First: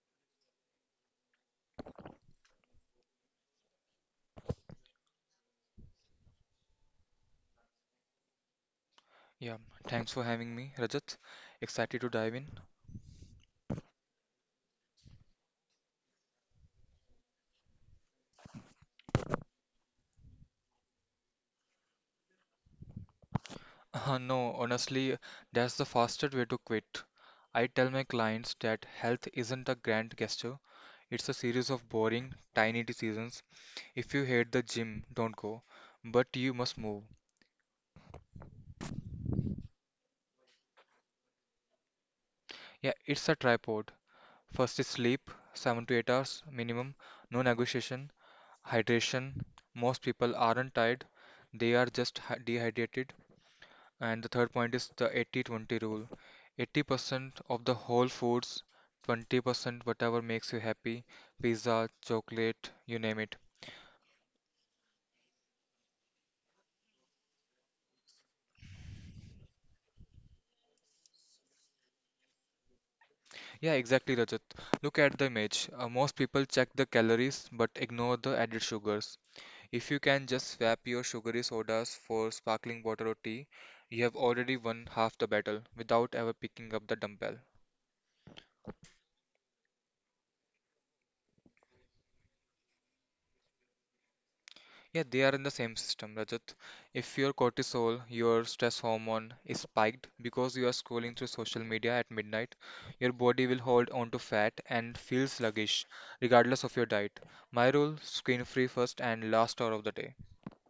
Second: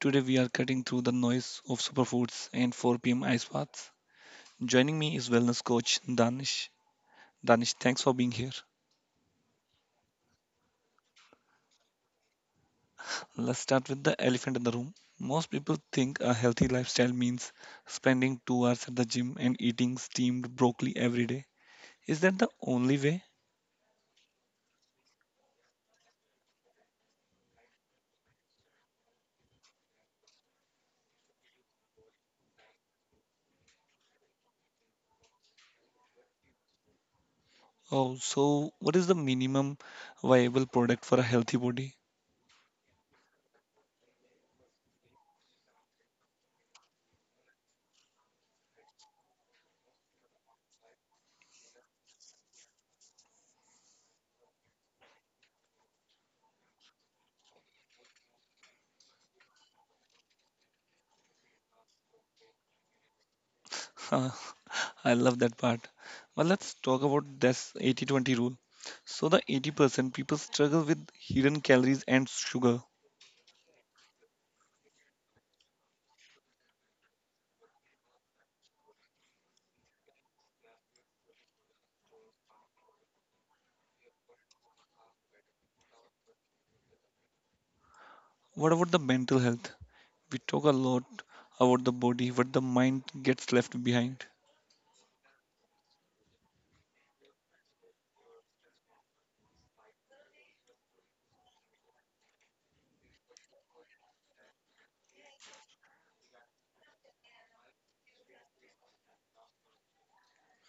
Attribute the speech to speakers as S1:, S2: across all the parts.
S1: Today we are cutting through the noise of superfoods and 4 p.m. ice baths. Joining me is wellness coach Danish. Danish, thanks for being here.
S2: Yeah, thanks for having me, Rajat. Excited to dive in.
S1: Let's start with the elephant in the room. Most people think a healthy lifestyle means spending 2 hours at the gym and eating steamed broccoli every day. Is that the only way?
S2: No, honestly, that's the fastest way to quit. I tell my clients that health isn't a grand gesture, it's a series of boring, tiny decisions. If you hate the gym, don't go, but you must move.
S1: Oh, so what is the minimum viable product for a healthy body?
S2: Yeah, it's a tripod. First is sleep, 7 to 8 hours minimum, no negotiation, hydration. Most people aren't tired, they are just dehydrated. And the third point is the 80-20 rule. 80% of the whole foods, 20% whatever makes you happy, pizza, chocolate, you name it.
S1: I love that part. But let's talk about this 80-20 rule. So the 80% people struggle with hidden calories and sugar.
S2: Yeah, exactly, Rajat. Look at the image. Most people check the calories but ignore the added sugars. If you can just swap your sugary sodas for sparkling water or tea, you have already won half the battle without ever picking up the dumbbell.
S1: What about the mental health? We talk a lot about the body, but the mind gets left behind.
S2: Yeah, they are in the same system, Rajat. If your cortisol, your stress hormone, is spiked because you are scrolling through social media at midnight, your body will hold on to fat and feel sluggish, regardless of your diet. My rule, screen free first and last hour of the day.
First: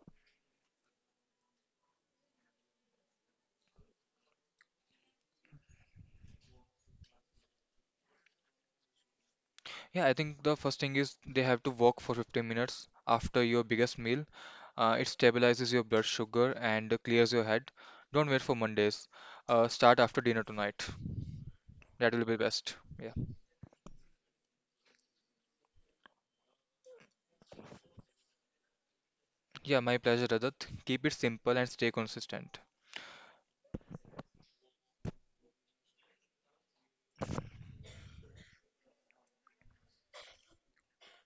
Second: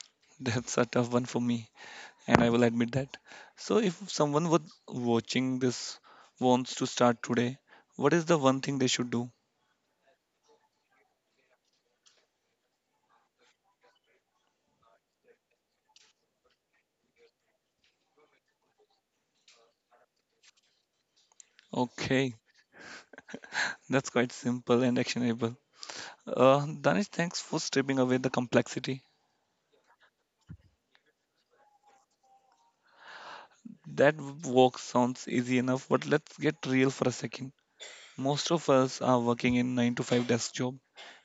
S1: That's a tough one for me, and I will admit that. So if someone was watching this wants to start today, what is the one thing they should do?
S2: Yeah, I think the first thing is they have to walk for 15 minutes after your biggest meal. It stabilizes your blood sugar and clears your head. Don't wait for Mondays. Start after dinner tonight. That will
S1: Okay,
S2: be best. Yeah.
S1: that's quite simple and actionable. Danish, thanks for stripping away the complexity.
S2: Yeah, my pleasure, Rajat. Keep it simple and stay consistent.
S1: That work sounds easy enough, but let's get real for a second. Most of us are working in 9 to 5 desk job.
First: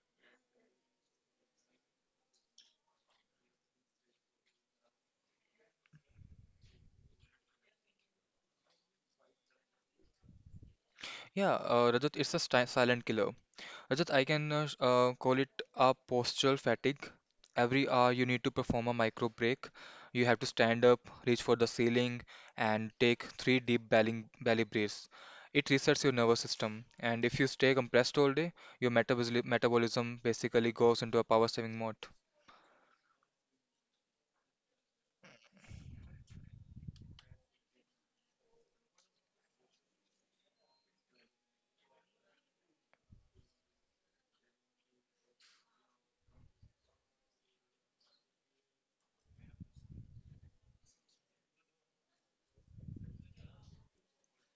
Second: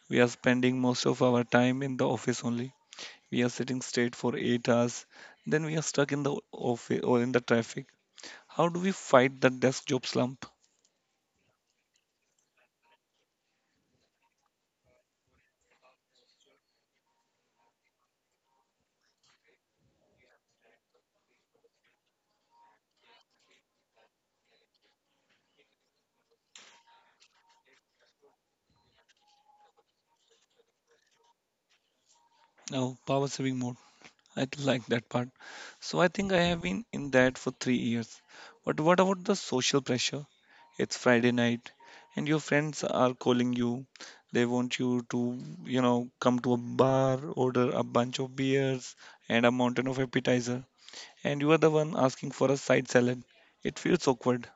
S1: We are spending most of our time in the office only. We are sitting straight for 8 hours, then we are stuck in the office or in the traffic. How do we fight the desk job slump?
S2: Yeah, Rajat, it's a silent killer. Rajat, I can call it a postural fatigue. Every hour you need to perform a micro break. You have to stand up, reach for the ceiling, and take three deep belly breaths. It resets your nervous system, and if you stay compressed all day, your metabolism basically goes into a power saving mode.
S1: Now, power saving mode. I like that part. So I think I have been in that for 3 years. But what about the social pressure? It's Friday night and your friends are calling you. They want you to, you know, come to a bar, order a bunch of beers and a mountain of appetizer. And you are the one asking for a side salad. It feels awkward.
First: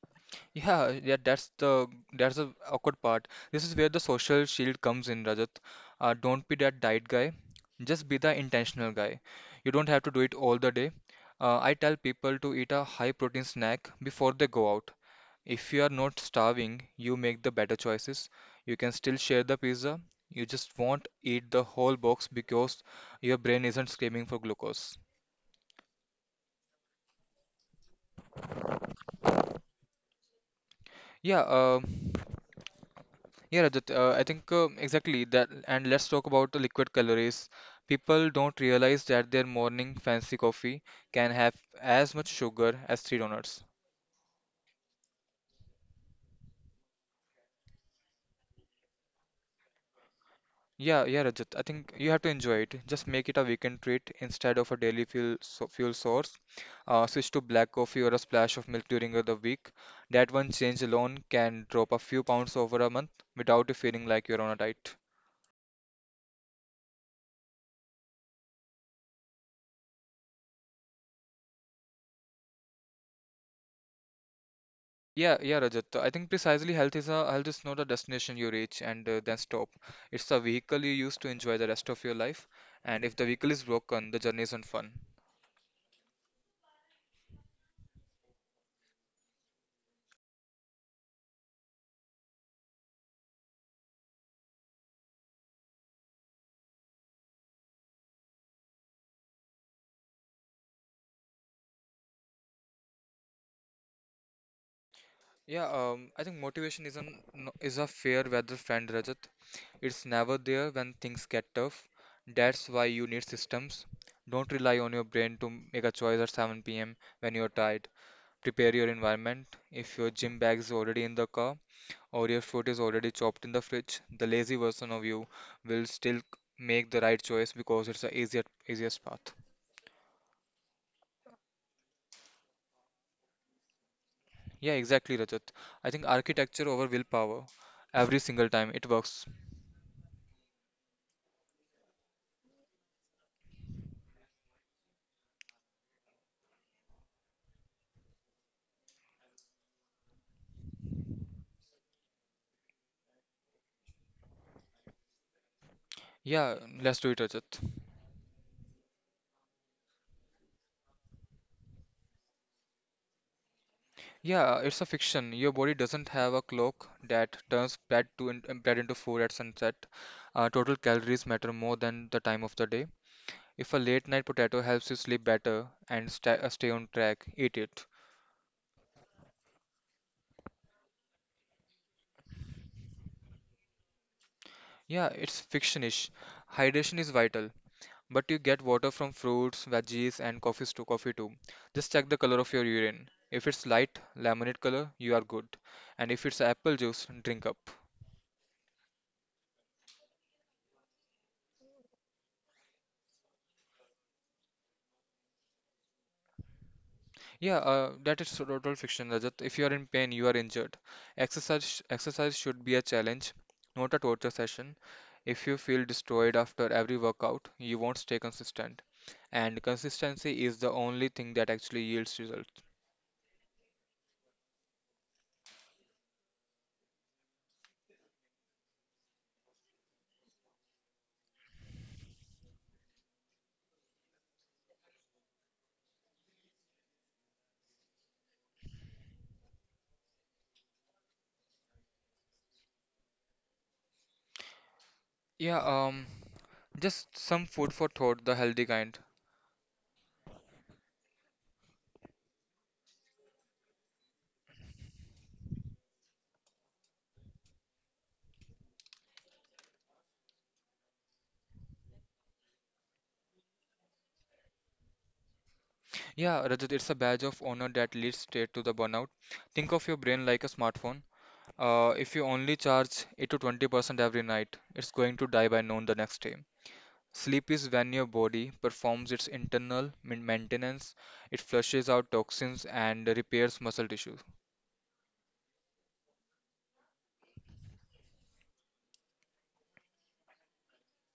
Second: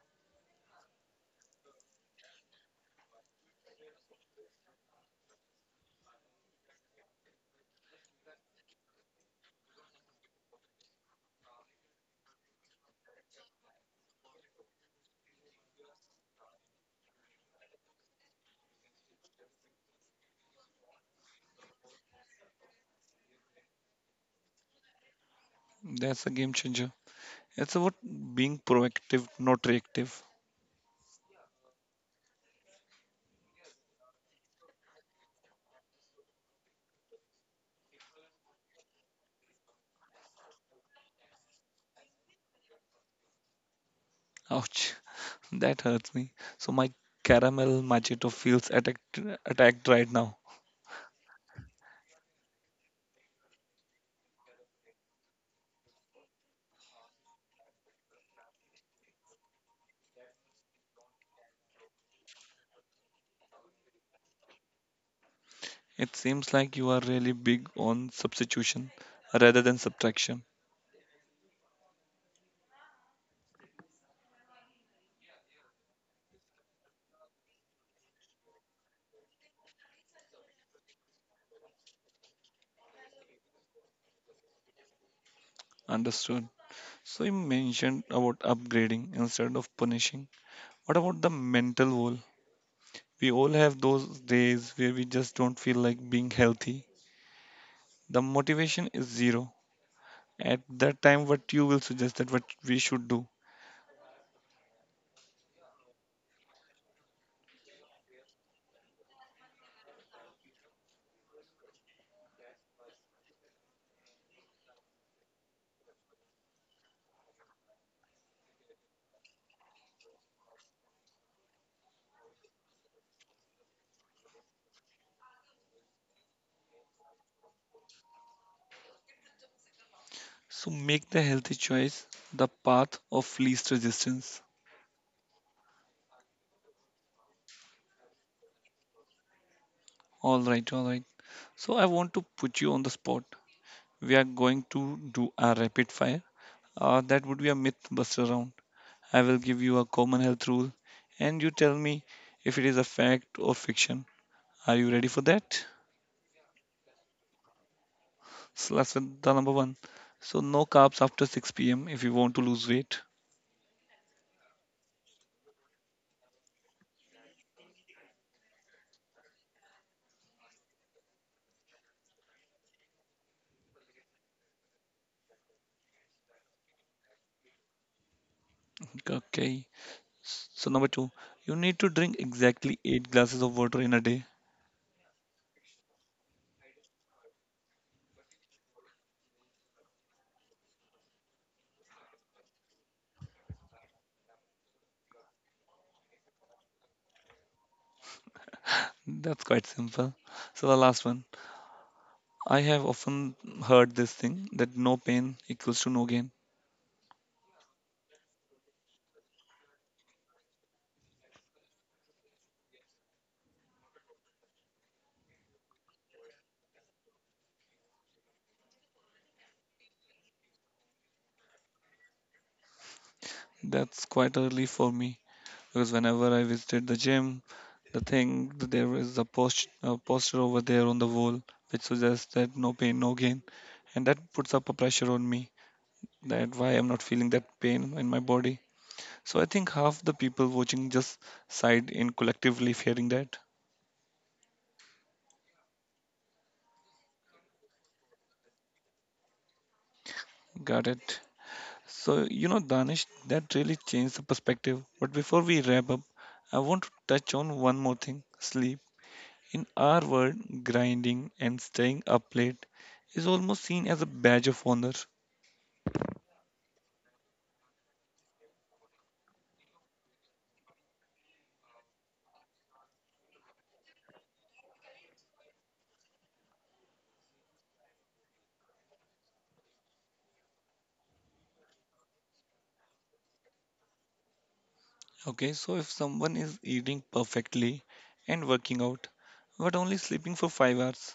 S2: Yeah, yeah, that's the awkward part. This is where the social shield comes in, Rajat. Don't be that diet guy. Just be the intentional guy. You don't have to do it all the day. I tell people to eat a high protein snack before they go out. If you are not starving, you make the better choices. You can still share the pizza. You just won't eat the whole box because your brain isn't screaming for glucose.
S1: That's a game changer. It's about being proactive, not reactive.
S2: Yeah, uh, Yeah, Rajat, I think exactly that. And let's talk about the liquid calories. People don't realize that their morning fancy coffee can have as much sugar as three donuts.
S1: Ouch. That hurts me. So my caramel machito feels attacked right now.
S2: Yeah, yeah, Rajat. I think you have to enjoy it. Just make it a weekend treat instead of a daily fuel source. Switch to black coffee or a splash of milk during the week. That one change alone can drop a few pounds over a month without you feeling like you're on a diet.
S1: It seems like you are really big on substitution rather than subtraction.
S2: Yeah, yeah, Rajat. I think precisely health is not a destination you reach and then stop. It's a vehicle you use to enjoy the rest of your life. And if the vehicle is broken, the journey isn't fun.
S1: Understood. So you mentioned about upgrading instead of punishing. What about the mental wall? We all have those days where we just don't feel like being healthy. The motivation is zero. At that time, what you will suggest that what we should do?
S2: Yeah, I think motivation is an no- is a fair weather friend, Rajat. It's never there when things get tough. That's why you need systems. Don't rely on your brain to make a choice at 7 p.m. when you're tired. Prepare your environment. If your gym bag is already in the car, or your food is already chopped in the fridge, the lazy version of you will still make the right choice because it's the easiest path.
S1: So make the healthy choice the path of least resistance.
S2: Yeah, exactly, Rajat. I think architecture over willpower. Every single time it works.
S1: All right, all right. So I want to put you on the spot. We are going to do a rapid fire. That would be a myth buster round. I will give you a common health rule and you tell me if it is a fact or fiction. Are you ready for that?
S2: Yeah, let's do it, Rajat.
S1: So let's with the number one. So no carbs after 6 p.m. if you want to lose weight.
S2: Yeah, it's a fiction. Your body doesn't have a clock that turns bread into food at sunset. Total calories matter more than the time of the day. If a late night potato helps you sleep better and stay on track, eat it.
S1: Okay. So number two, you need to drink exactly eight glasses of water in a day.
S2: Yeah, it's fictionish. Hydration is vital, but you get water from fruits, veggies, and coffee too. Just check the color of your urine. If it's light lemonade color, you are good. And if it's apple juice, drink up.
S1: That's quite simple. So the last one, I have often heard this thing that no pain equals to no gain.
S2: Yeah, that is total fiction, Rajat. If you are in pain, you are injured. Exercise should be a challenge, not a torture session. If you feel destroyed after every workout, you won't stay consistent. And consistency is the only thing that actually yields results.
S1: That's quite early for me because whenever I visited the gym, the thing there is a poster over there on the wall which suggests that no pain, no gain, and that puts up a pressure on me that why I'm not feeling that pain in my body. So I think half the people watching just sighed in collectively fearing that.
S2: Yeah, um, Just some food for thought, the healthy kind.
S1: Got it. So, you know, Danish, that really changed the perspective. But before we wrap up, I want to touch on one more thing, sleep. In our world, grinding and staying up late is almost seen as a badge of honor.
S2: Yeah, Rajat, it's a badge of honor that leads straight to the burnout. Think of your brain like a smartphone. If you only charge 8 to 20% every night, it's going to die by noon the next day. Sleep is when your body performs its internal maintenance, it flushes out toxins and repairs muscle tissue.
S1: Okay, so if someone is eating perfectly and working out, but only sleeping for 5 hours,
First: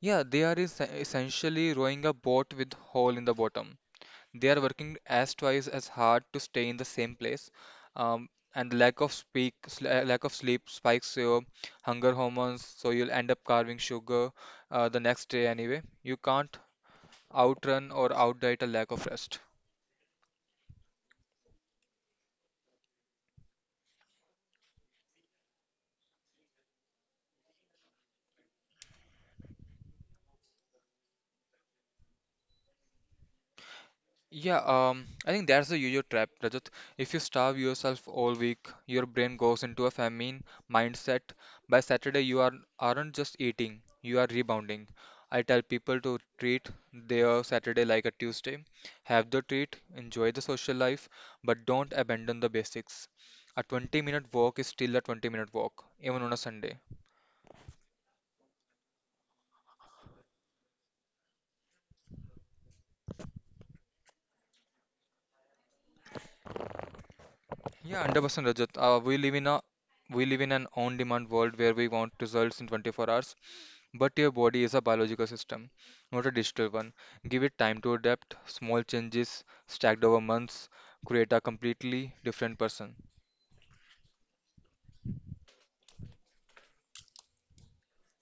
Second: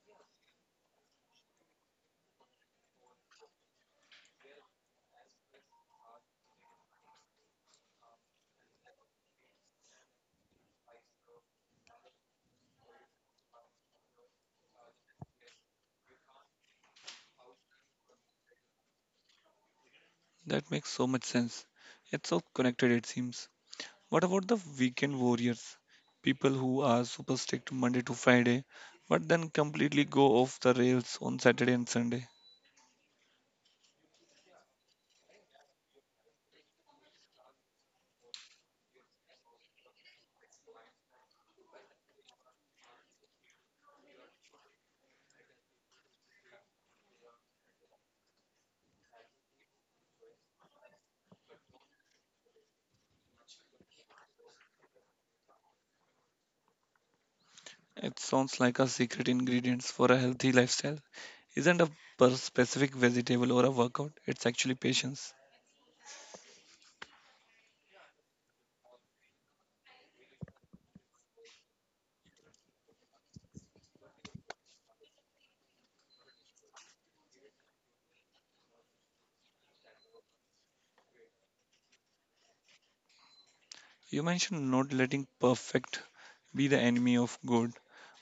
S2: Yeah, they are essentially rowing a boat with hole in the bottom. They are working as twice as hard to stay in the same place, and lack of sleep spikes your hunger hormones, so you'll end up carving sugar the next day anyway. You can't outrun or outdiet a lack of rest.
S1: that makes so much sense. It's so connected, it seems. What about the weekend warriors? People who are super strict Monday to Friday, but then completely go off the rails on Saturday and Sunday.
S2: Yeah, I think that's the usual trap, Rajat. If you starve yourself all week, your brain goes into a famine mindset. By Saturday, you are aren't just eating, you are rebounding. I tell people to treat their Saturday like a Tuesday. Have the treat, enjoy the social life, but don't abandon the basics. A 20-minute walk is still a 20-minute walk, even on a Sunday.
S1: It sounds like a secret ingredients for a healthy lifestyle. Isn't a per specific vegetable or a workout, it's actually patience.
S2: Yeah, 100% Rajat. We live in a we live in an on-demand world where we want results in 24 hours. But your body is a biological system, not a digital one. Give it time to adapt. Small changes stacked over months create a completely different person.
S1: You mentioned not letting perfect be the enemy of good.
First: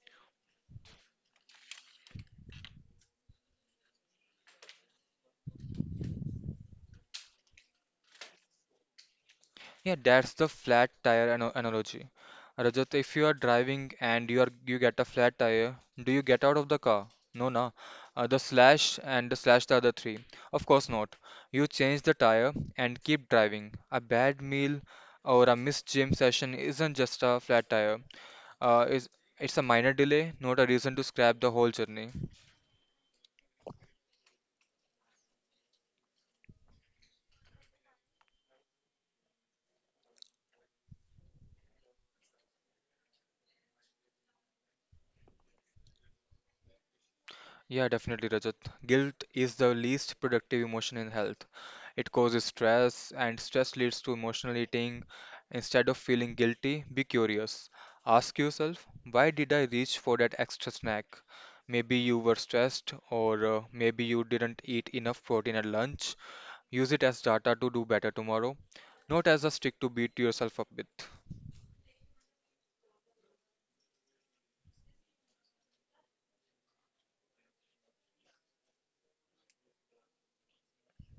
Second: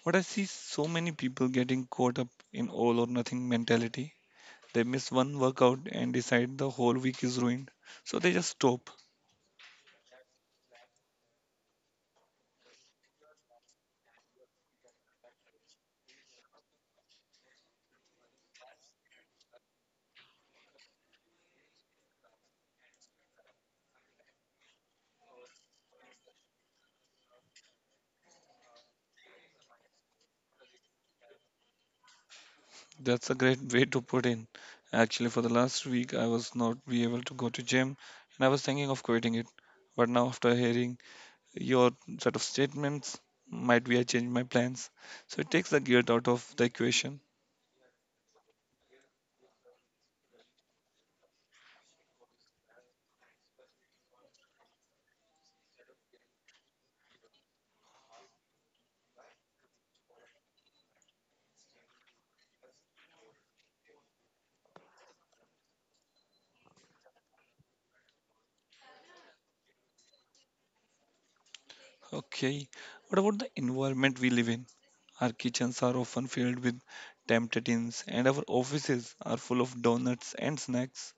S1: What I see so many people getting caught up in all or nothing mentality. They miss one workout and decide the whole week is ruined. So they just stop.
S2: Yeah, that's the flat tire analogy. Rajat, if you are driving and you get a flat tire, do you get out of the car? No, no. The slash and the slash the other three. Of course not. You change the tire and keep driving. A bad meal or a missed gym session isn't just a flat tire. Is it's a minor delay, not a reason to scrap the whole journey.
S1: That's a great way to put in. Actually, for the last week, I was not be able to go to gym, and I was thinking of quitting it. But now, after hearing your set of statements, might be I change my plans. So it takes the guilt out of the equation.
S2: Yeah, definitely, Rajat. Guilt is the least productive emotion in health. It causes stress, and stress leads to emotional eating. Instead of feeling guilty, be curious. Ask yourself, why did I reach for that extra snack? Maybe you were stressed, or maybe you didn't eat enough protein at lunch. Use it as data to do better tomorrow, not as a stick to beat yourself up with.
S1: Okay, what about the environment we live in? Our kitchens are often filled with temptations, and our offices are full of donuts and snacks.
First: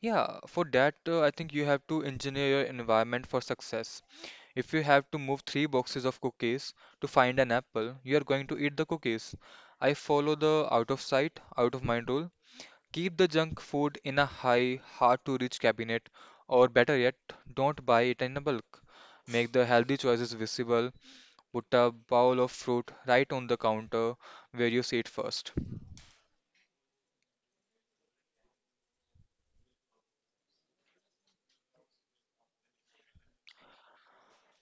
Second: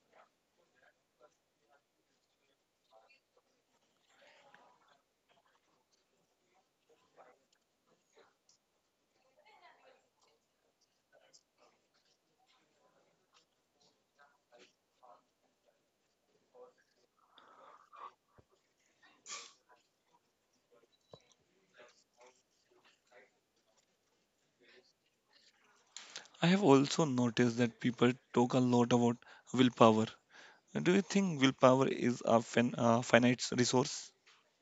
S2: Yeah, for that, I think you have to engineer your environment for success. If you have to move three boxes of cookies to find an apple, you are going to eat the cookies. I follow the out of sight, out of mind rule. Keep the junk food in a high, hard to reach cabinet, or better yet, don't buy it in a bulk. Make the healthy choices visible. Put a bowl of fruit right on the counter where you see it first.
S1: I have also noticed that people talk a lot about willpower. Do you think willpower is a finite resource?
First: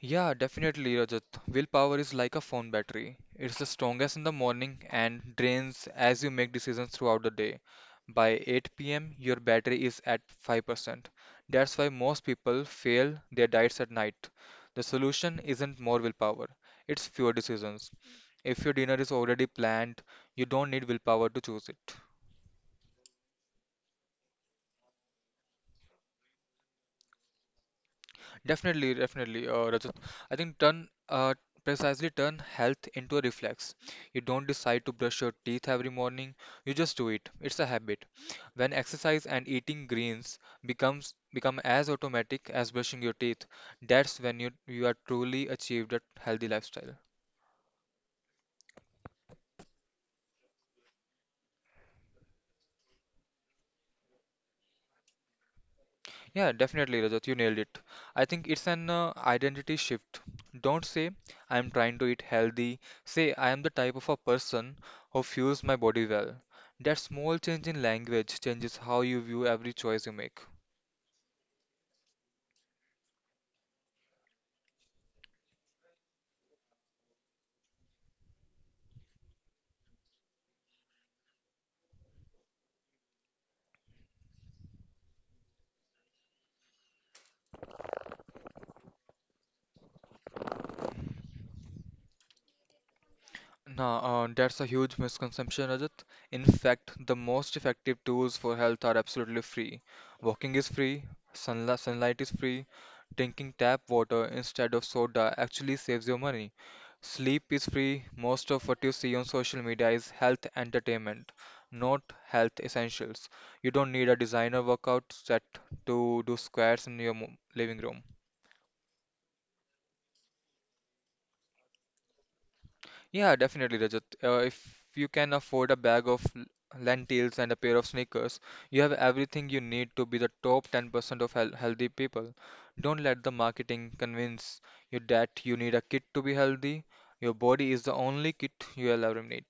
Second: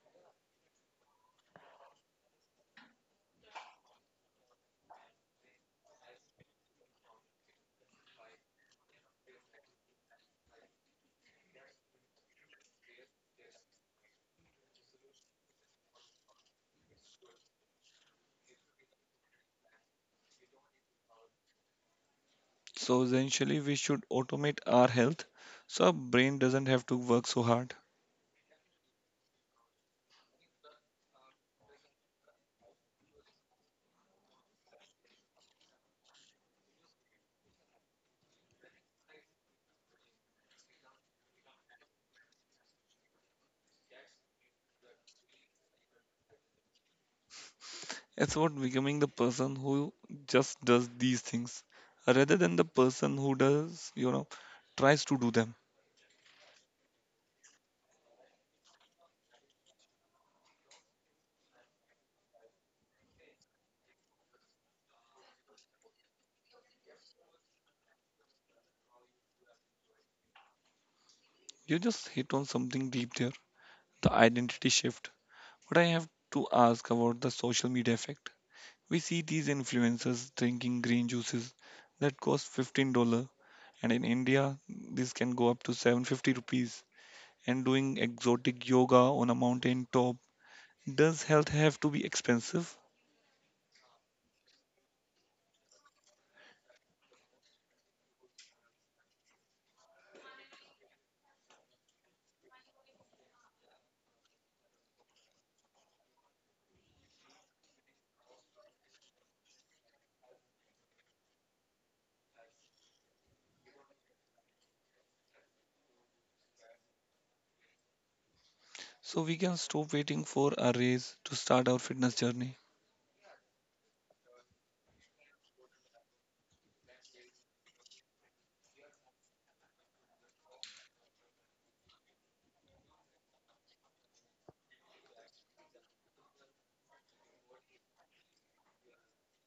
S2: Yeah, definitely, Rajat. Willpower is like a phone battery. It's the strongest in the morning and drains as you make decisions throughout the day. By 8 p.m., your battery is at 5%. That's why most people fail their diets at night. The solution isn't more willpower, it's fewer decisions. If your dinner is already planned, you don't need willpower to choose it.
S1: So essentially, we should automate our health so our brain doesn't have to work so hard.
S2: Definitely, definitely, Rajat. I think turn precisely turn health into a reflex. You don't decide to brush your teeth every morning. You just do it. It's a habit. When exercise and eating greens become as automatic as brushing your teeth, that's when you are truly achieved a healthy lifestyle.
S1: It's about becoming the person who just does these things rather than the person who does, you know, tries to do them.
S2: Yeah, definitely, Rajat, you nailed it. I think it's an identity shift. Don't say, I'm trying to eat healthy. Say, I am the type of a person who fuels my body well. That small change in language changes how you view every choice you make.
S1: You just hit on something deep there, the identity shift. But I have to ask about the social media effect. We see these influencers drinking green juices that cost $15, and in India this can go up to 750 rupees, and doing exotic yoga on a mountain top. Does health have to be expensive,
S2: No, that's a huge misconception, Rajat. In fact, the most effective tools for health are absolutely free. Walking is free, sunlight is free, drinking tap water instead of soda actually saves you money. Sleep is free. Most of what you see on social media is health entertainment, not health essentials. You don't need a designer workout set to do squats in your living room.
S1: so we can stop waiting for a raise to start our fitness journey?
S2: Yeah, definitely, Rajat. If you can afford a bag of lentils and a pair of sneakers, you have everything you need to be the top 10% of healthy people. Don't let the marketing convince you that you need a kit to be healthy. Your body is the only kit you will ever need.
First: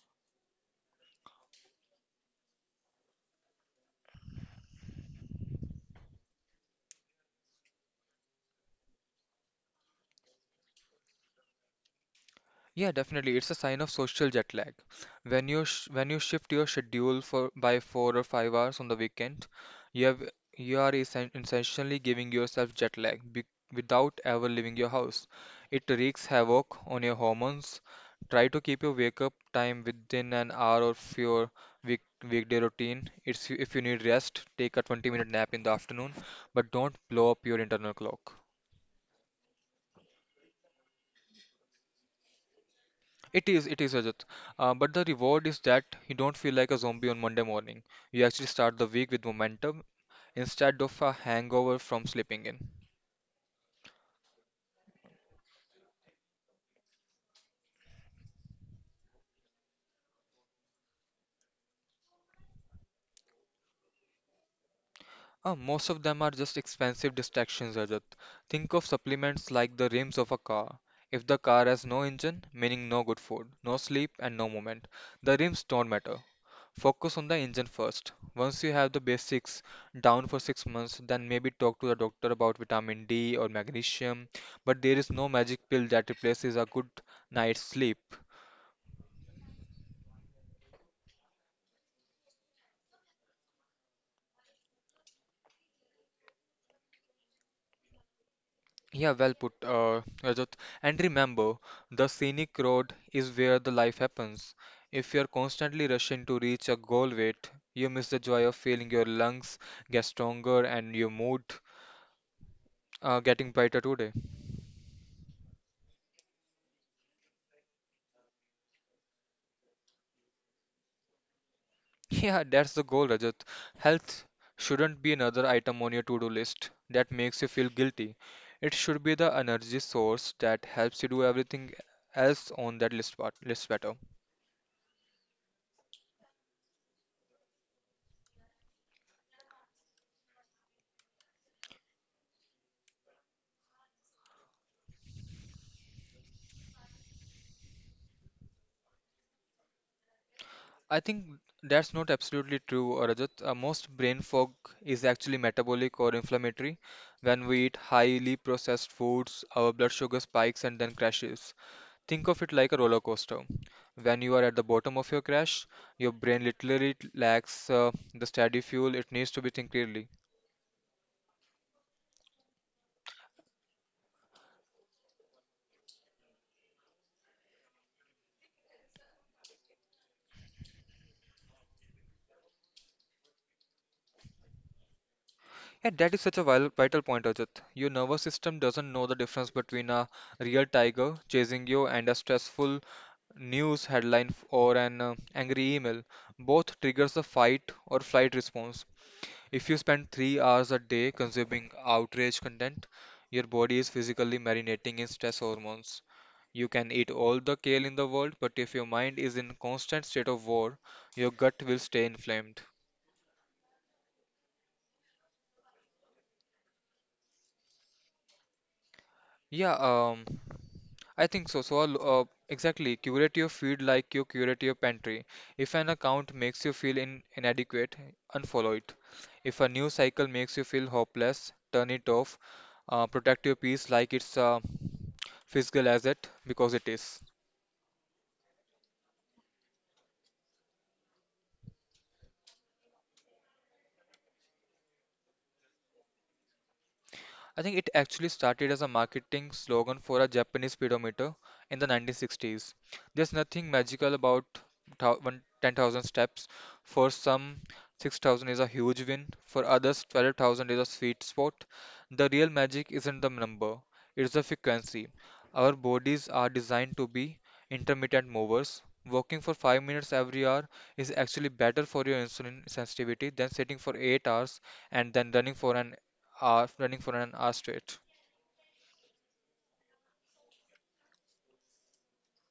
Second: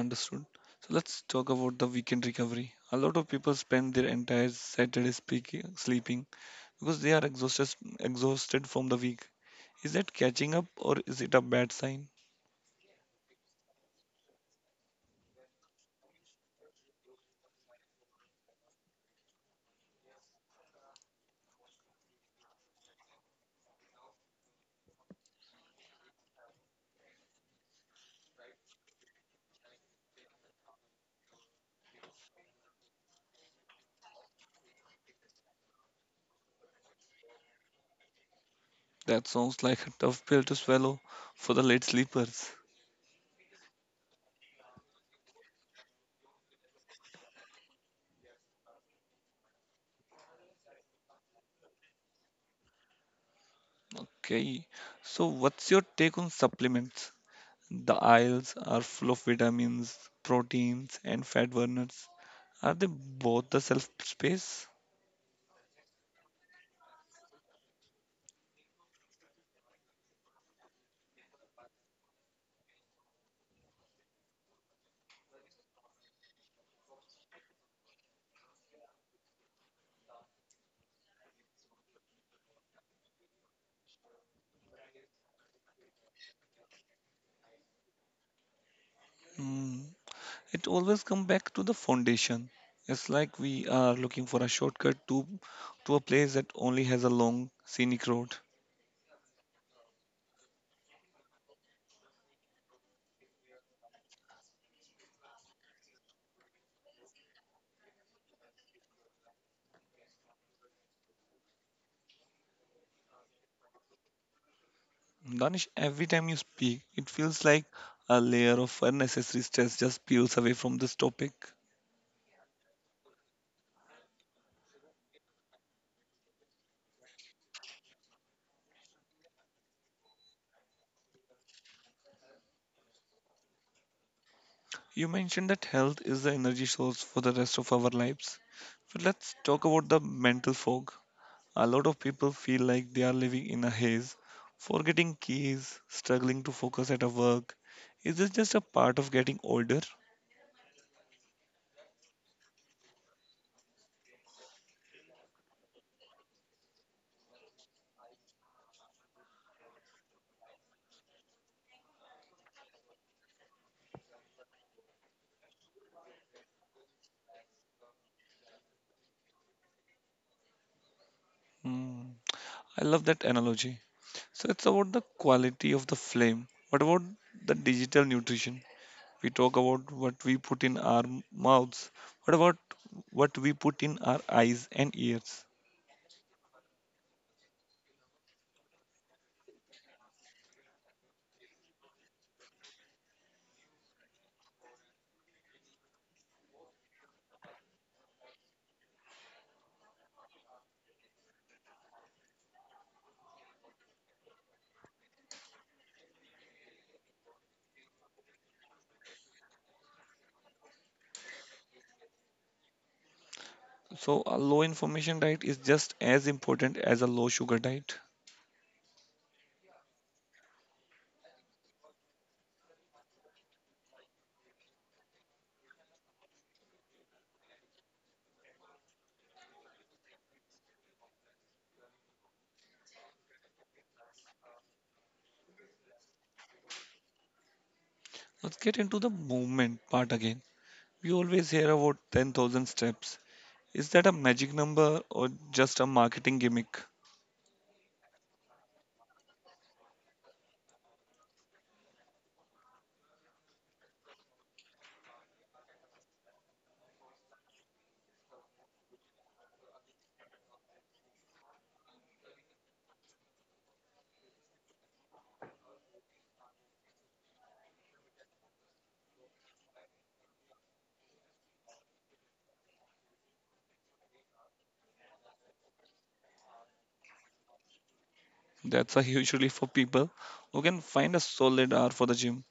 S1: Understood. So let's talk about the weekend recovery. A lot of people spend their entire Saturday sleeping because they are exhausted from the week. Is that catching up or is it a bad sign?
S2: Yeah, definitely. It's a sign of social jet lag. When you shift your schedule for by 4 or 5 hours on the weekend, you have you are essentially giving yourself jet lag be without ever leaving your house. It wreaks havoc on your hormones. Try to keep your wake up time within an hour of your week weekday routine. It's if you need rest, take a 20-minute nap in the afternoon, but don't blow up your internal clock.
S1: That sounds like a tough pill to swallow for the late sleepers.
S2: It is, Rajat. But the reward is that you don't feel like a zombie on Monday morning. You actually start the week with momentum instead of a hangover from sleeping in.
S1: Okay. So, what's your take on supplements? The aisles are full of vitamins, proteins, and fat burners. Are they both the self space?
S2: Most of them are just expensive distractions, Rajat. Think of supplements like the rims of a car. If the car has no engine, meaning no good food, no sleep, and no movement, the rims don't matter. Focus on the engine first. Once you have the basics down for 6 months, then maybe talk to the doctor about vitamin D or magnesium. But there is no magic pill that replaces a good night's sleep.
S1: Hmm. It always comes back to the foundation. It's like we are looking for a shortcut to a place that only has a long scenic road.
S2: Yeah, well put, Rajat. And remember, the scenic road is where the life happens. If you're constantly rushing to reach a goal weight, you miss the joy of feeling your lungs get stronger and your mood getting brighter today.
S1: Danish, every time you speak, it feels like a layer of unnecessary stress just peels away from this topic.
S2: Yeah, that's the goal, Rajat. Health shouldn't be another item on your to-do list that makes you feel guilty. It should be the energy source that helps you do everything else on that list better.
S1: You mentioned that health is the energy source for the rest of our lives. So let's talk about the mental fog. A lot of people feel like they are living in a haze, forgetting keys, struggling to focus at a work. Is this just a part of getting older?
S2: I think that's not absolutely true, Rajat. Most brain fog is actually metabolic or inflammatory. When we eat highly processed foods, our blood sugar spikes and then crashes. Think of it like a roller coaster. When you are at the bottom of your crash, your brain literally lacks the steady fuel it needs to be think clearly.
S1: Hmm. I love that analogy. So it's about the quality of the flame. What about the digital nutrition? We talk about what we put in our mouths. What about what we put in our eyes and ears?
S2: And that is such a vital point, Ajit. Your nervous system doesn't know the difference between a real tiger chasing you and a stressful news headline or an angry email. Both triggers a fight or flight response. If you spend 3 hours a day consuming outrage content, your body is physically marinating in stress hormones. You can eat all the kale in the world, but if your mind is in constant state of war, your gut will stay inflamed.
S1: So, a low information diet is just as important as a low sugar diet.
S2: Yeah, um, I think so. Exactly, curate your feed like you curate your pantry. If an account makes you feel in inadequate, unfollow it. If a news cycle makes you feel hopeless, turn it off. Protect your peace like it's a physical asset because it is.
S1: Let's get into the movement part again. We always hear about 10,000 steps. Is that a magic number or just a marketing gimmick?
S2: I think it actually started as a marketing slogan for a Japanese speedometer in the 1960s. There's nothing magical about 10,000 steps. For some, 6,000 is a huge win. For others, 12,000 is a sweet spot. The real magic isn't the number, it's the frequency. Our bodies are designed to be intermittent movers. Walking for 5 minutes every hour is actually better for your insulin sensitivity than sitting for 8 hours and then running for an are running for an hour straight.
S1: That's a usually for people who can find a solid hour for the gym.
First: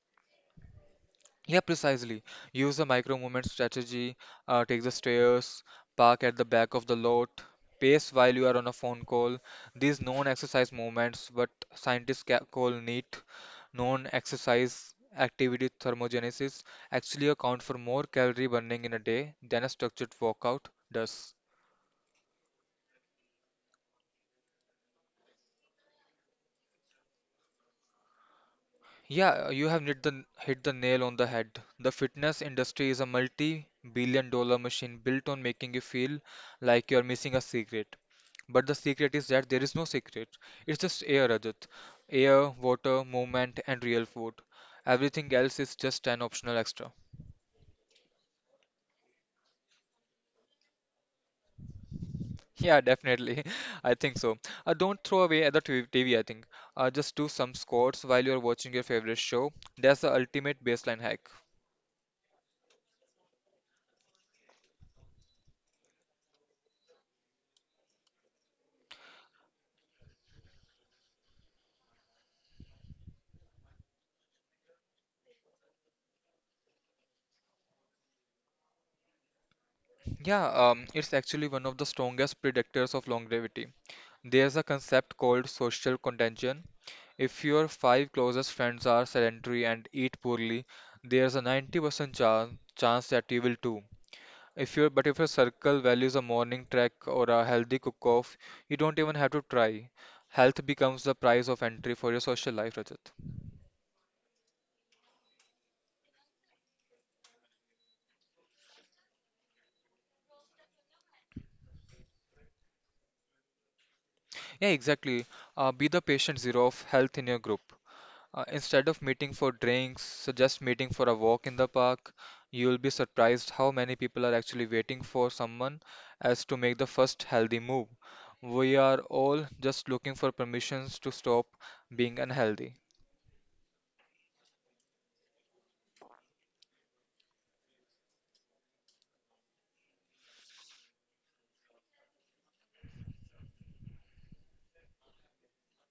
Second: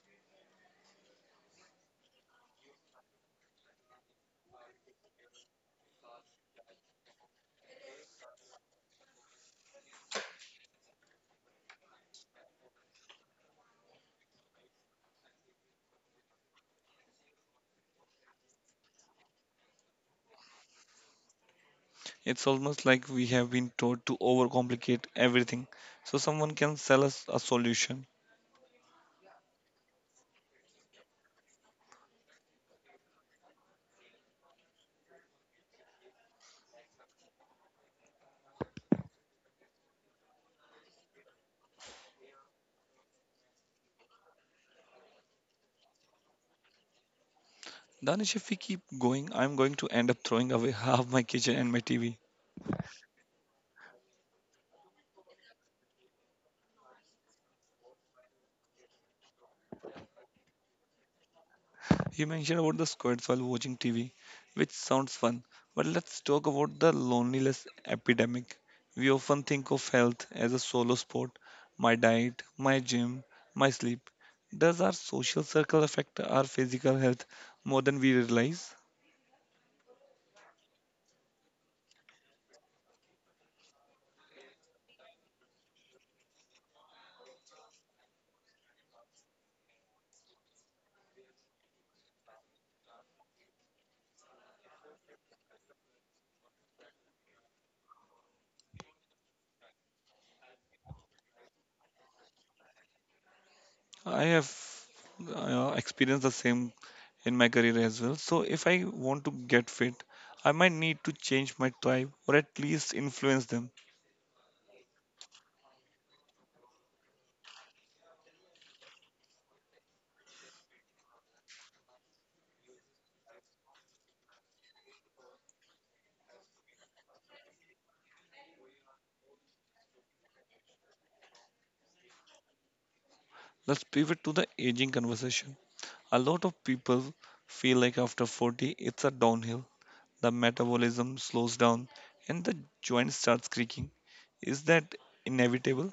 S2: Yeah, precisely. Use the micro movement strategy, take the stairs, park at the back of the lot, pace while you are on a phone call. These known exercise movements, what scientists call NEAT, known exercise activity thermogenesis, actually account for more calorie burning in a day than a structured workout does.
S1: It's almost like we have been taught to overcomplicate everything so someone can sell us a solution.
S2: Yeah, you have hit the nail on the head. The fitness industry is a multi-billion dollar machine built on making you feel like you're missing a secret. But the secret is that there is no secret. It's just air, Rajat. Air, water, movement, and real food. Everything else is just an optional extra.
S1: Danish, if we keep going, I'm going to end up throwing away half my kitchen and my TV.
S2: Yeah, definitely. I think so. Don't throw away at the TV, I think. Just do some squats while you're watching your favorite show. That's the ultimate baseline hack.
S1: You mentioned about the squads while watching TV, which sounds fun, but let's talk about the loneliness epidemic. We often think of health as a solo sport, my diet, my gym, my sleep. Does our social circle affect our physical health more than we realize?
S2: Yeah, it's actually one of the strongest predictors of longevity. There's a concept called social contagion. If your five closest friends are sedentary and eat poorly, there's a 90% chance that you will too. If your but if your circle values a morning trek or a healthy cook-off, you don't even have to try. Health becomes the price of entry for your social life, Rajat.
S1: I have experienced the same in my career as well. So, if I want to get fit, I might need to change my tribe or at least influence them.
S2: Yeah, exactly. Be the patient zero of health in your group. Instead of meeting for drinks, suggest meeting for a walk in the park. You will be surprised how many people are actually waiting for someone as to make the first healthy move. We are all just looking for permissions to stop being unhealthy.
S1: Let's pivot to the aging conversation. A lot of people feel like after 40 it's a downhill. The metabolism slows down and the joint starts creaking. Is that inevitable?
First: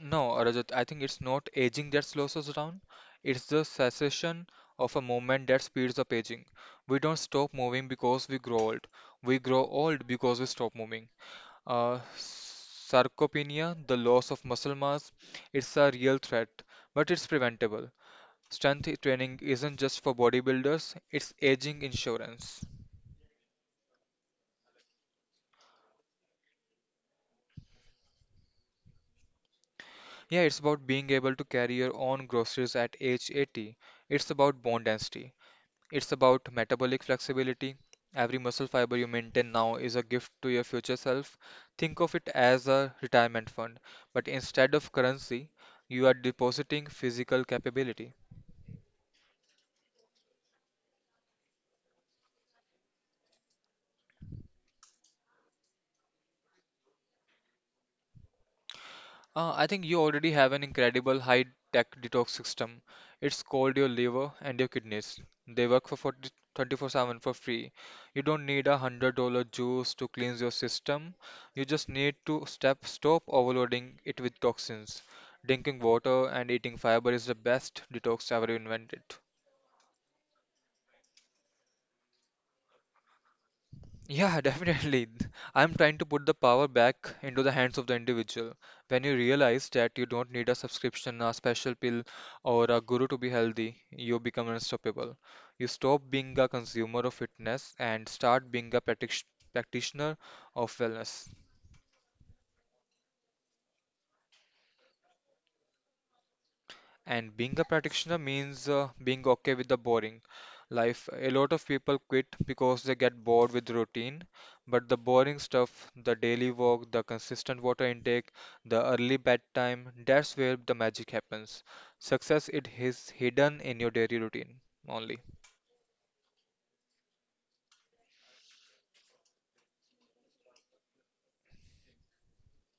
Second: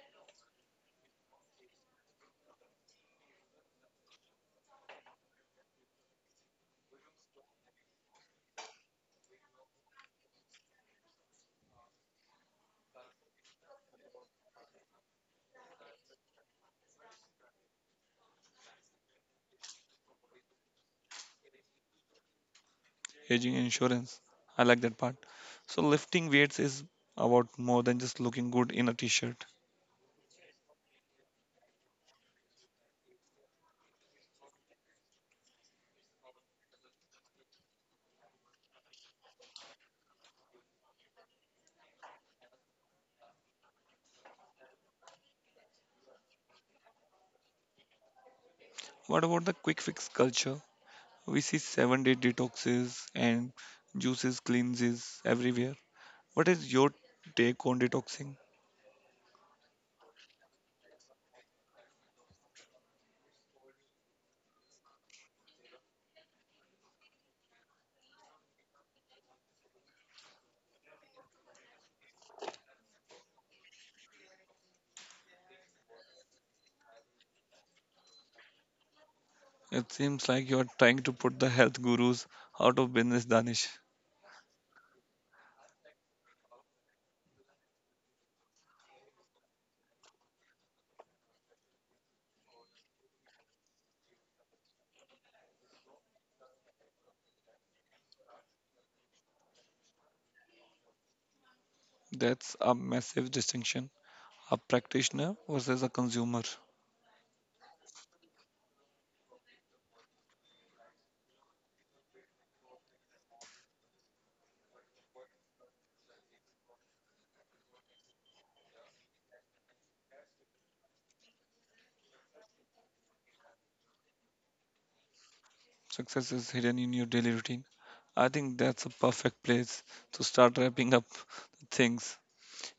S2: No, Rajat, I think it's not aging that slows us down. It's the cessation of a movement that speeds up aging. We don't stop moving because we grow old. We grow old because we stop moving. Sarcopenia, the loss of muscle mass, it's a real threat, but it's preventable. Strength training isn't just for bodybuilders, it's aging insurance.
S1: Aging insurance. I like that part. So lifting weights is about more than just looking good in a t-shirt.
S2: Yeah, it's about being able to carry your own groceries at age 80. It's about bone density. It's about metabolic flexibility. Every muscle fiber you maintain now is a gift to your future self. Think of it as a retirement fund, but instead of currency, you are depositing physical capability.
S1: What about the quick fix culture? We see 7-day detoxes and juices cleanses everywhere. What is your take on detoxing?
S2: I think you already have an incredible high tech detox system. It's called your liver and your kidneys. They work for 24/7 for free. You don't need $100 juice to cleanse your system. You just need to step stop overloading it with toxins. Drinking water and eating fiber is the best detox ever invented.
S1: It seems like you are trying to put the health gurus out of business, Danish.
S2: Yeah, definitely. I'm trying to put the power back into the hands of the individual. When you realize that you don't need a subscription, a special pill, or a guru to be healthy, you become unstoppable. You stop being a consumer of fitness and start being a practic practitioner of wellness.
S1: That's a massive distinction. A practitioner versus a consumer.
S2: And being a practitioner means being okay with the boring life. A lot of people quit because they get bored with routine, but the boring stuff, the daily walk, the consistent water intake, the early bedtime, that's where the magic happens. Success it is hidden in your daily routine only.
S1: Success is hidden in your daily routine. I think that's a perfect place to start wrapping up the things.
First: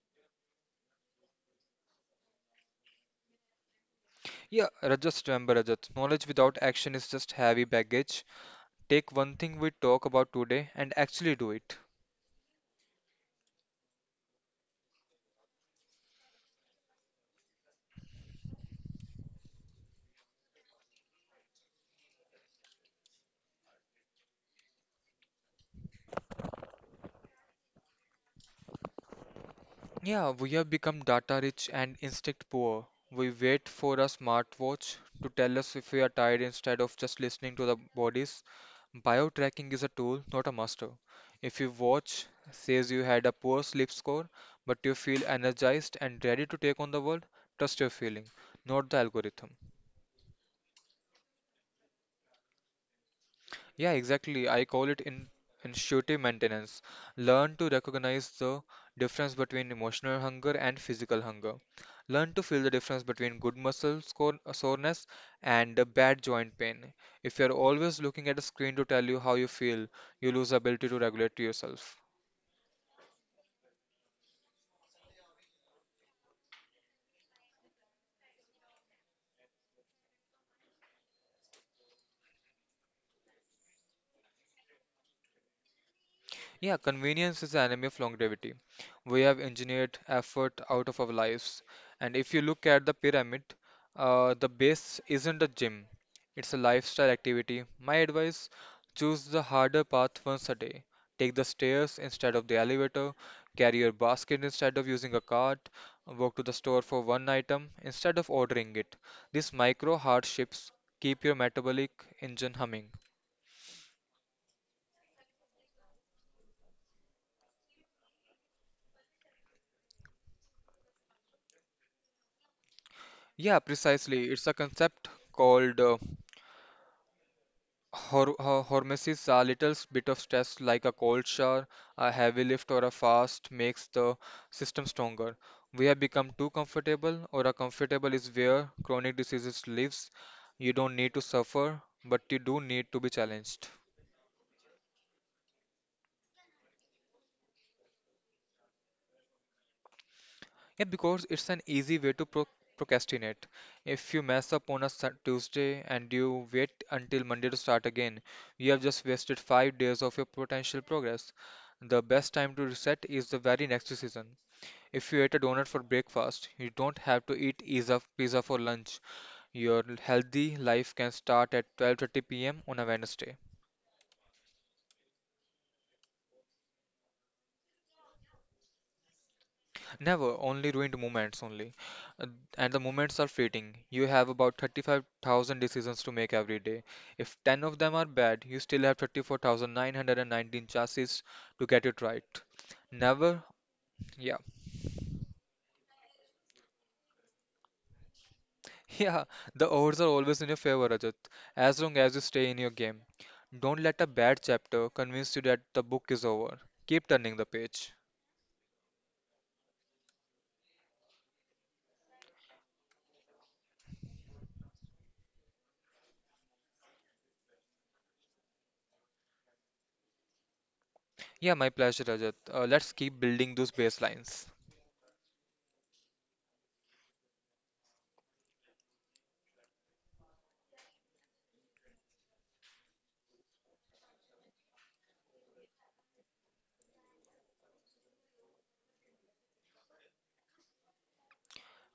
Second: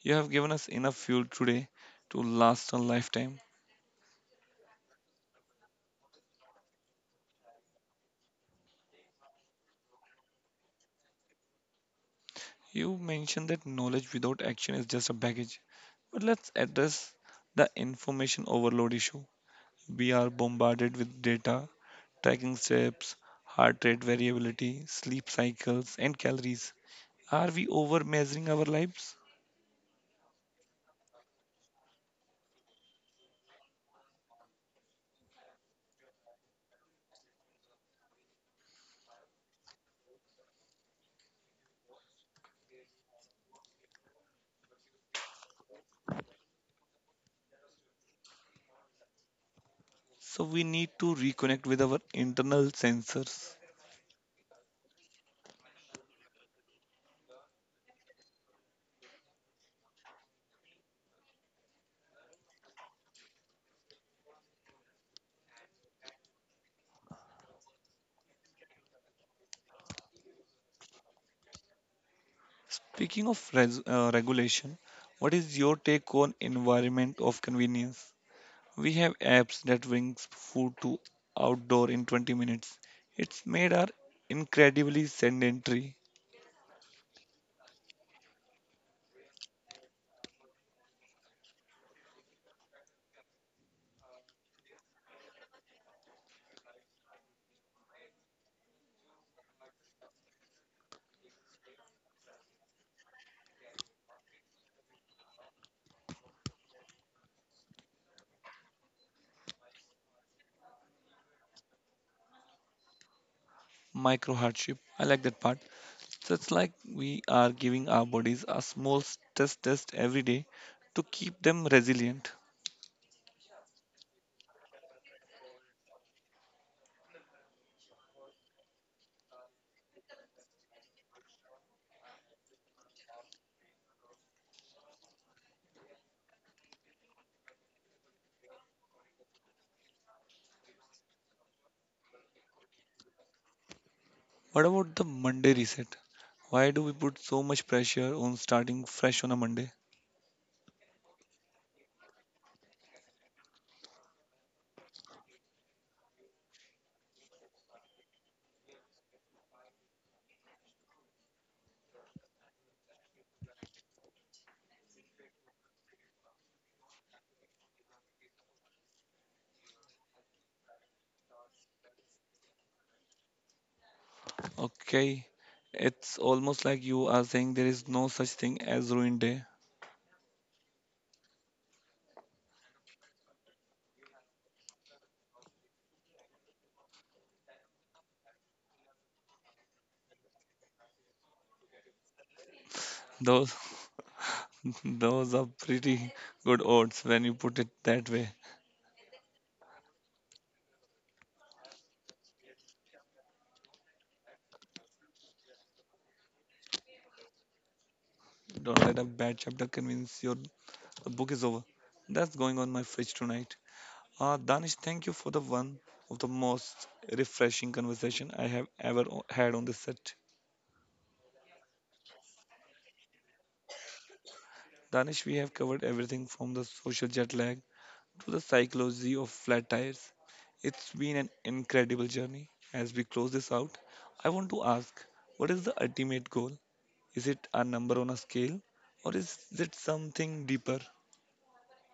S1: You have given us enough fuel today to last a lifetime.
S2: Yeah, Rajat, just remember Rajat, knowledge without action is just heavy baggage. Take one thing we talk about today and actually do it.
S1: You mentioned that knowledge without action is just a baggage. But let's address the information overload issue. We are bombarded with data, tracking steps, heart rate variability, sleep cycles, and calories. Are we over measuring our lives?
S2: Yeah, we have become data rich and instinct poor. We wait for a smartwatch to tell us if we are tired instead of just listening to the bodies. Bio-tracking is a tool, not a master. If your watch says you had a poor sleep score, but you feel energized and ready to take on the world, trust your feeling, not the algorithm.
S1: So we need to reconnect with our internal sensors.
S2: Yeah, exactly. I call it in intuitive maintenance. Learn to recognize the difference between emotional hunger and physical hunger. Learn to feel the difference between good muscle score, soreness and the bad joint pain. If you're always looking at a screen to tell you how you feel, you lose the ability to regulate yourself.
S1: Speaking of regulation, what is your take on environment of convenience? We have apps that brings food to outdoor in 20 minutes. It's made our incredibly sedentary
S2: Yeah, convenience is the enemy of longevity. We have engineered effort out of our lives. And if you look at the pyramid, the base isn't a gym, it's a lifestyle activity. My advice choose the harder path once a day. Take the stairs instead of the elevator, carry your basket instead of using a cart, walk to the store for one item instead of ordering it. These micro hardships keep your metabolic engine humming.
S1: micro hardship. I like that part. So it's like we are giving our bodies a small stress test every day to keep them resilient.
S2: Yeah, precisely. It's a concept called hormesis, a little bit of stress, like a cold shower, a heavy lift, or a fast, makes the system stronger. We have become too comfortable, or a comfortable is where chronic diseases lives. You don't need to suffer, but you do need to be challenged.
S1: What about the Monday reset? Why do we put so much pressure on starting fresh on a Monday?
S2: Yeah, because it's an easy way to procrastinate. If you mess up on a Tuesday and you wait until Monday to start again, you have just wasted 5 days of your potential progress. The best time to reset is the very next season. If you eat a donut for breakfast, you don't have to eat pizza for lunch. Your healthy life can start at 12:30 p.m. on a Wednesday.
S1: Okay, it's almost like you are saying there is no such thing as ruined day.
S2: Never, only ruined moments only. Uh, And the moments are fleeting. You have about 35,000 decisions to make every day. If 10 of them are bad, you still have 34,919 chances to get it right. Never,
S1: Those
S2: yeah.
S1: those are pretty good odds when you put it that way.
S2: Yeah, the odds are always in your favor, Rajat, as long as you stay in your game. Don't let a bad chapter convince you that the book is over. Keep turning the page.
S1: Don't let a bad chapter convince your the book is over. That's going on my fridge tonight. Ah, Danish, thank you for the one of the most refreshing conversation I have ever had on this set.
S2: Yeah, my pleasure, Rajat. Let's keep building those baselines.
S1: Danish, we have covered everything from the social jet lag to the psychology of flat tires. It's been an incredible journey. As we close this out, I want to ask what is the ultimate goal? Is it a number on a scale or is it something deeper?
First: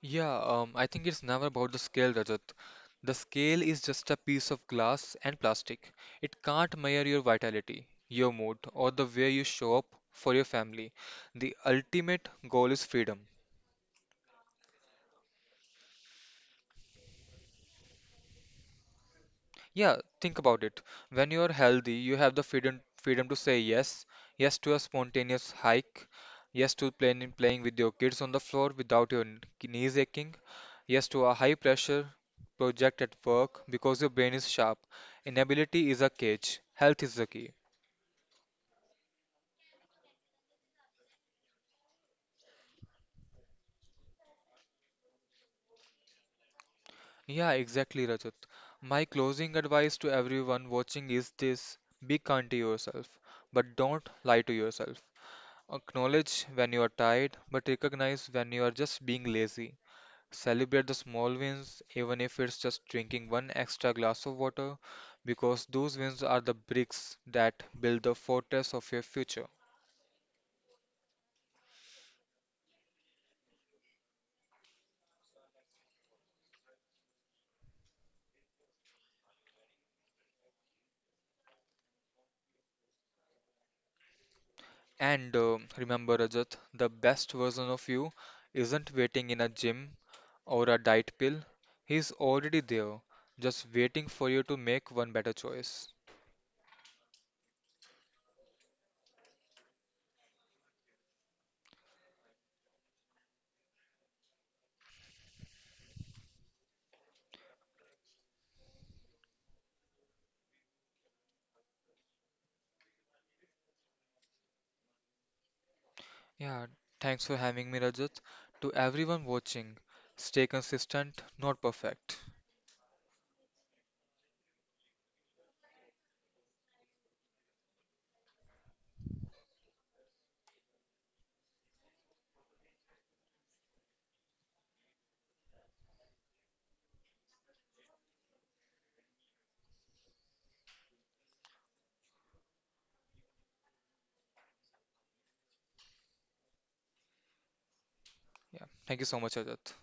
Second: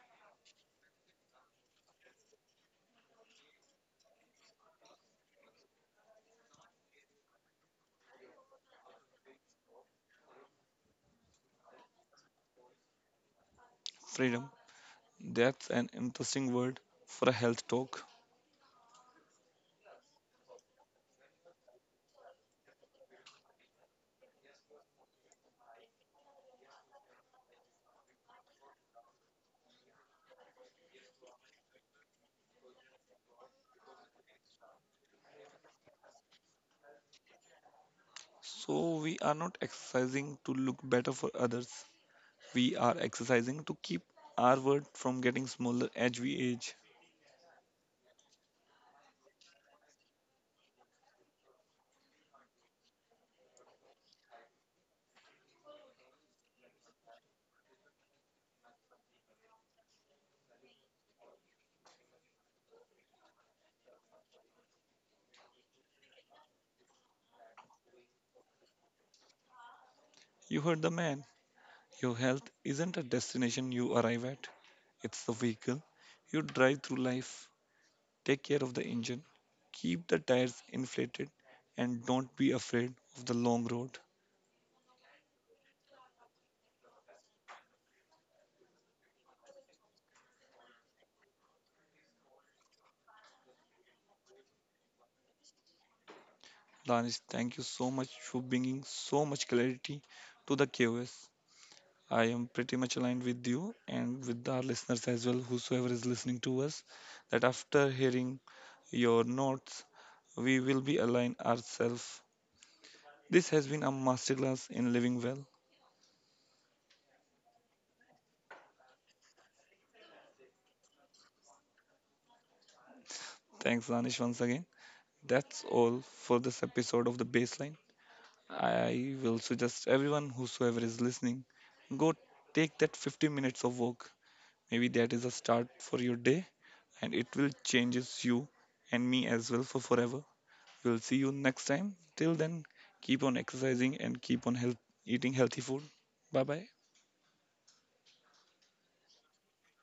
S2: Yeah, I think it's never about the scale, Rajat. The scale is just a piece of glass and plastic. It can't measure your vitality, your mood, or the way you show up for your family. The ultimate goal is freedom.
S1: Freedom. That's an interesting word for a health talk.
S2: Yeah, think about it. When you are healthy, you have the freedom to say yes, yes to a spontaneous hike, yes to playing with your kids on the floor without your knees aching, yes to a high pressure project at work because your brain is sharp. Inability is a cage. Health is the key.
S1: So, we are not exercising to look better for others. We are exercising to keep our world from getting smaller as we age.
S2: Yeah, exactly, Rajat. My closing advice to everyone watching is this: be kind to yourself, but don't lie to yourself. Acknowledge when you are tired, but recognize when you are just being lazy. Celebrate the small wins, even if it's just drinking one extra glass of water, because those wins are the bricks that build the fortress of your future.
S1: You heard the man. Your health isn't a destination you arrive at, it's the vehicle you drive through life. Take care of the engine, keep the tires inflated, and don't be afraid of the long road.
S2: And remember, Rajat, the best version of you isn't waiting in a gym or a diet pill, he's already there, just waiting for you to make one better choice.
S1: Danish, thank you so much for bringing so much clarity to the chaos. I am pretty much aligned with you and with our listeners as well, whosoever is listening to us, that after hearing your notes, we will be align ourselves. This has been a masterclass in living well.
S2: Yeah, thanks for having me, Rajat. To everyone watching, stay consistent, not perfect.
S1: Thanks, Danish, once again. That's all for this episode of The Baseline. I will suggest everyone, whosoever is listening, go take that 15 minutes of walk. Maybe that is a start for your day and it will changes you and me as well for forever. We'll see you next time. Till then, keep on exercising and keep on eating healthy food. Bye bye.
S2: Yeah, thank you so much, Rajat.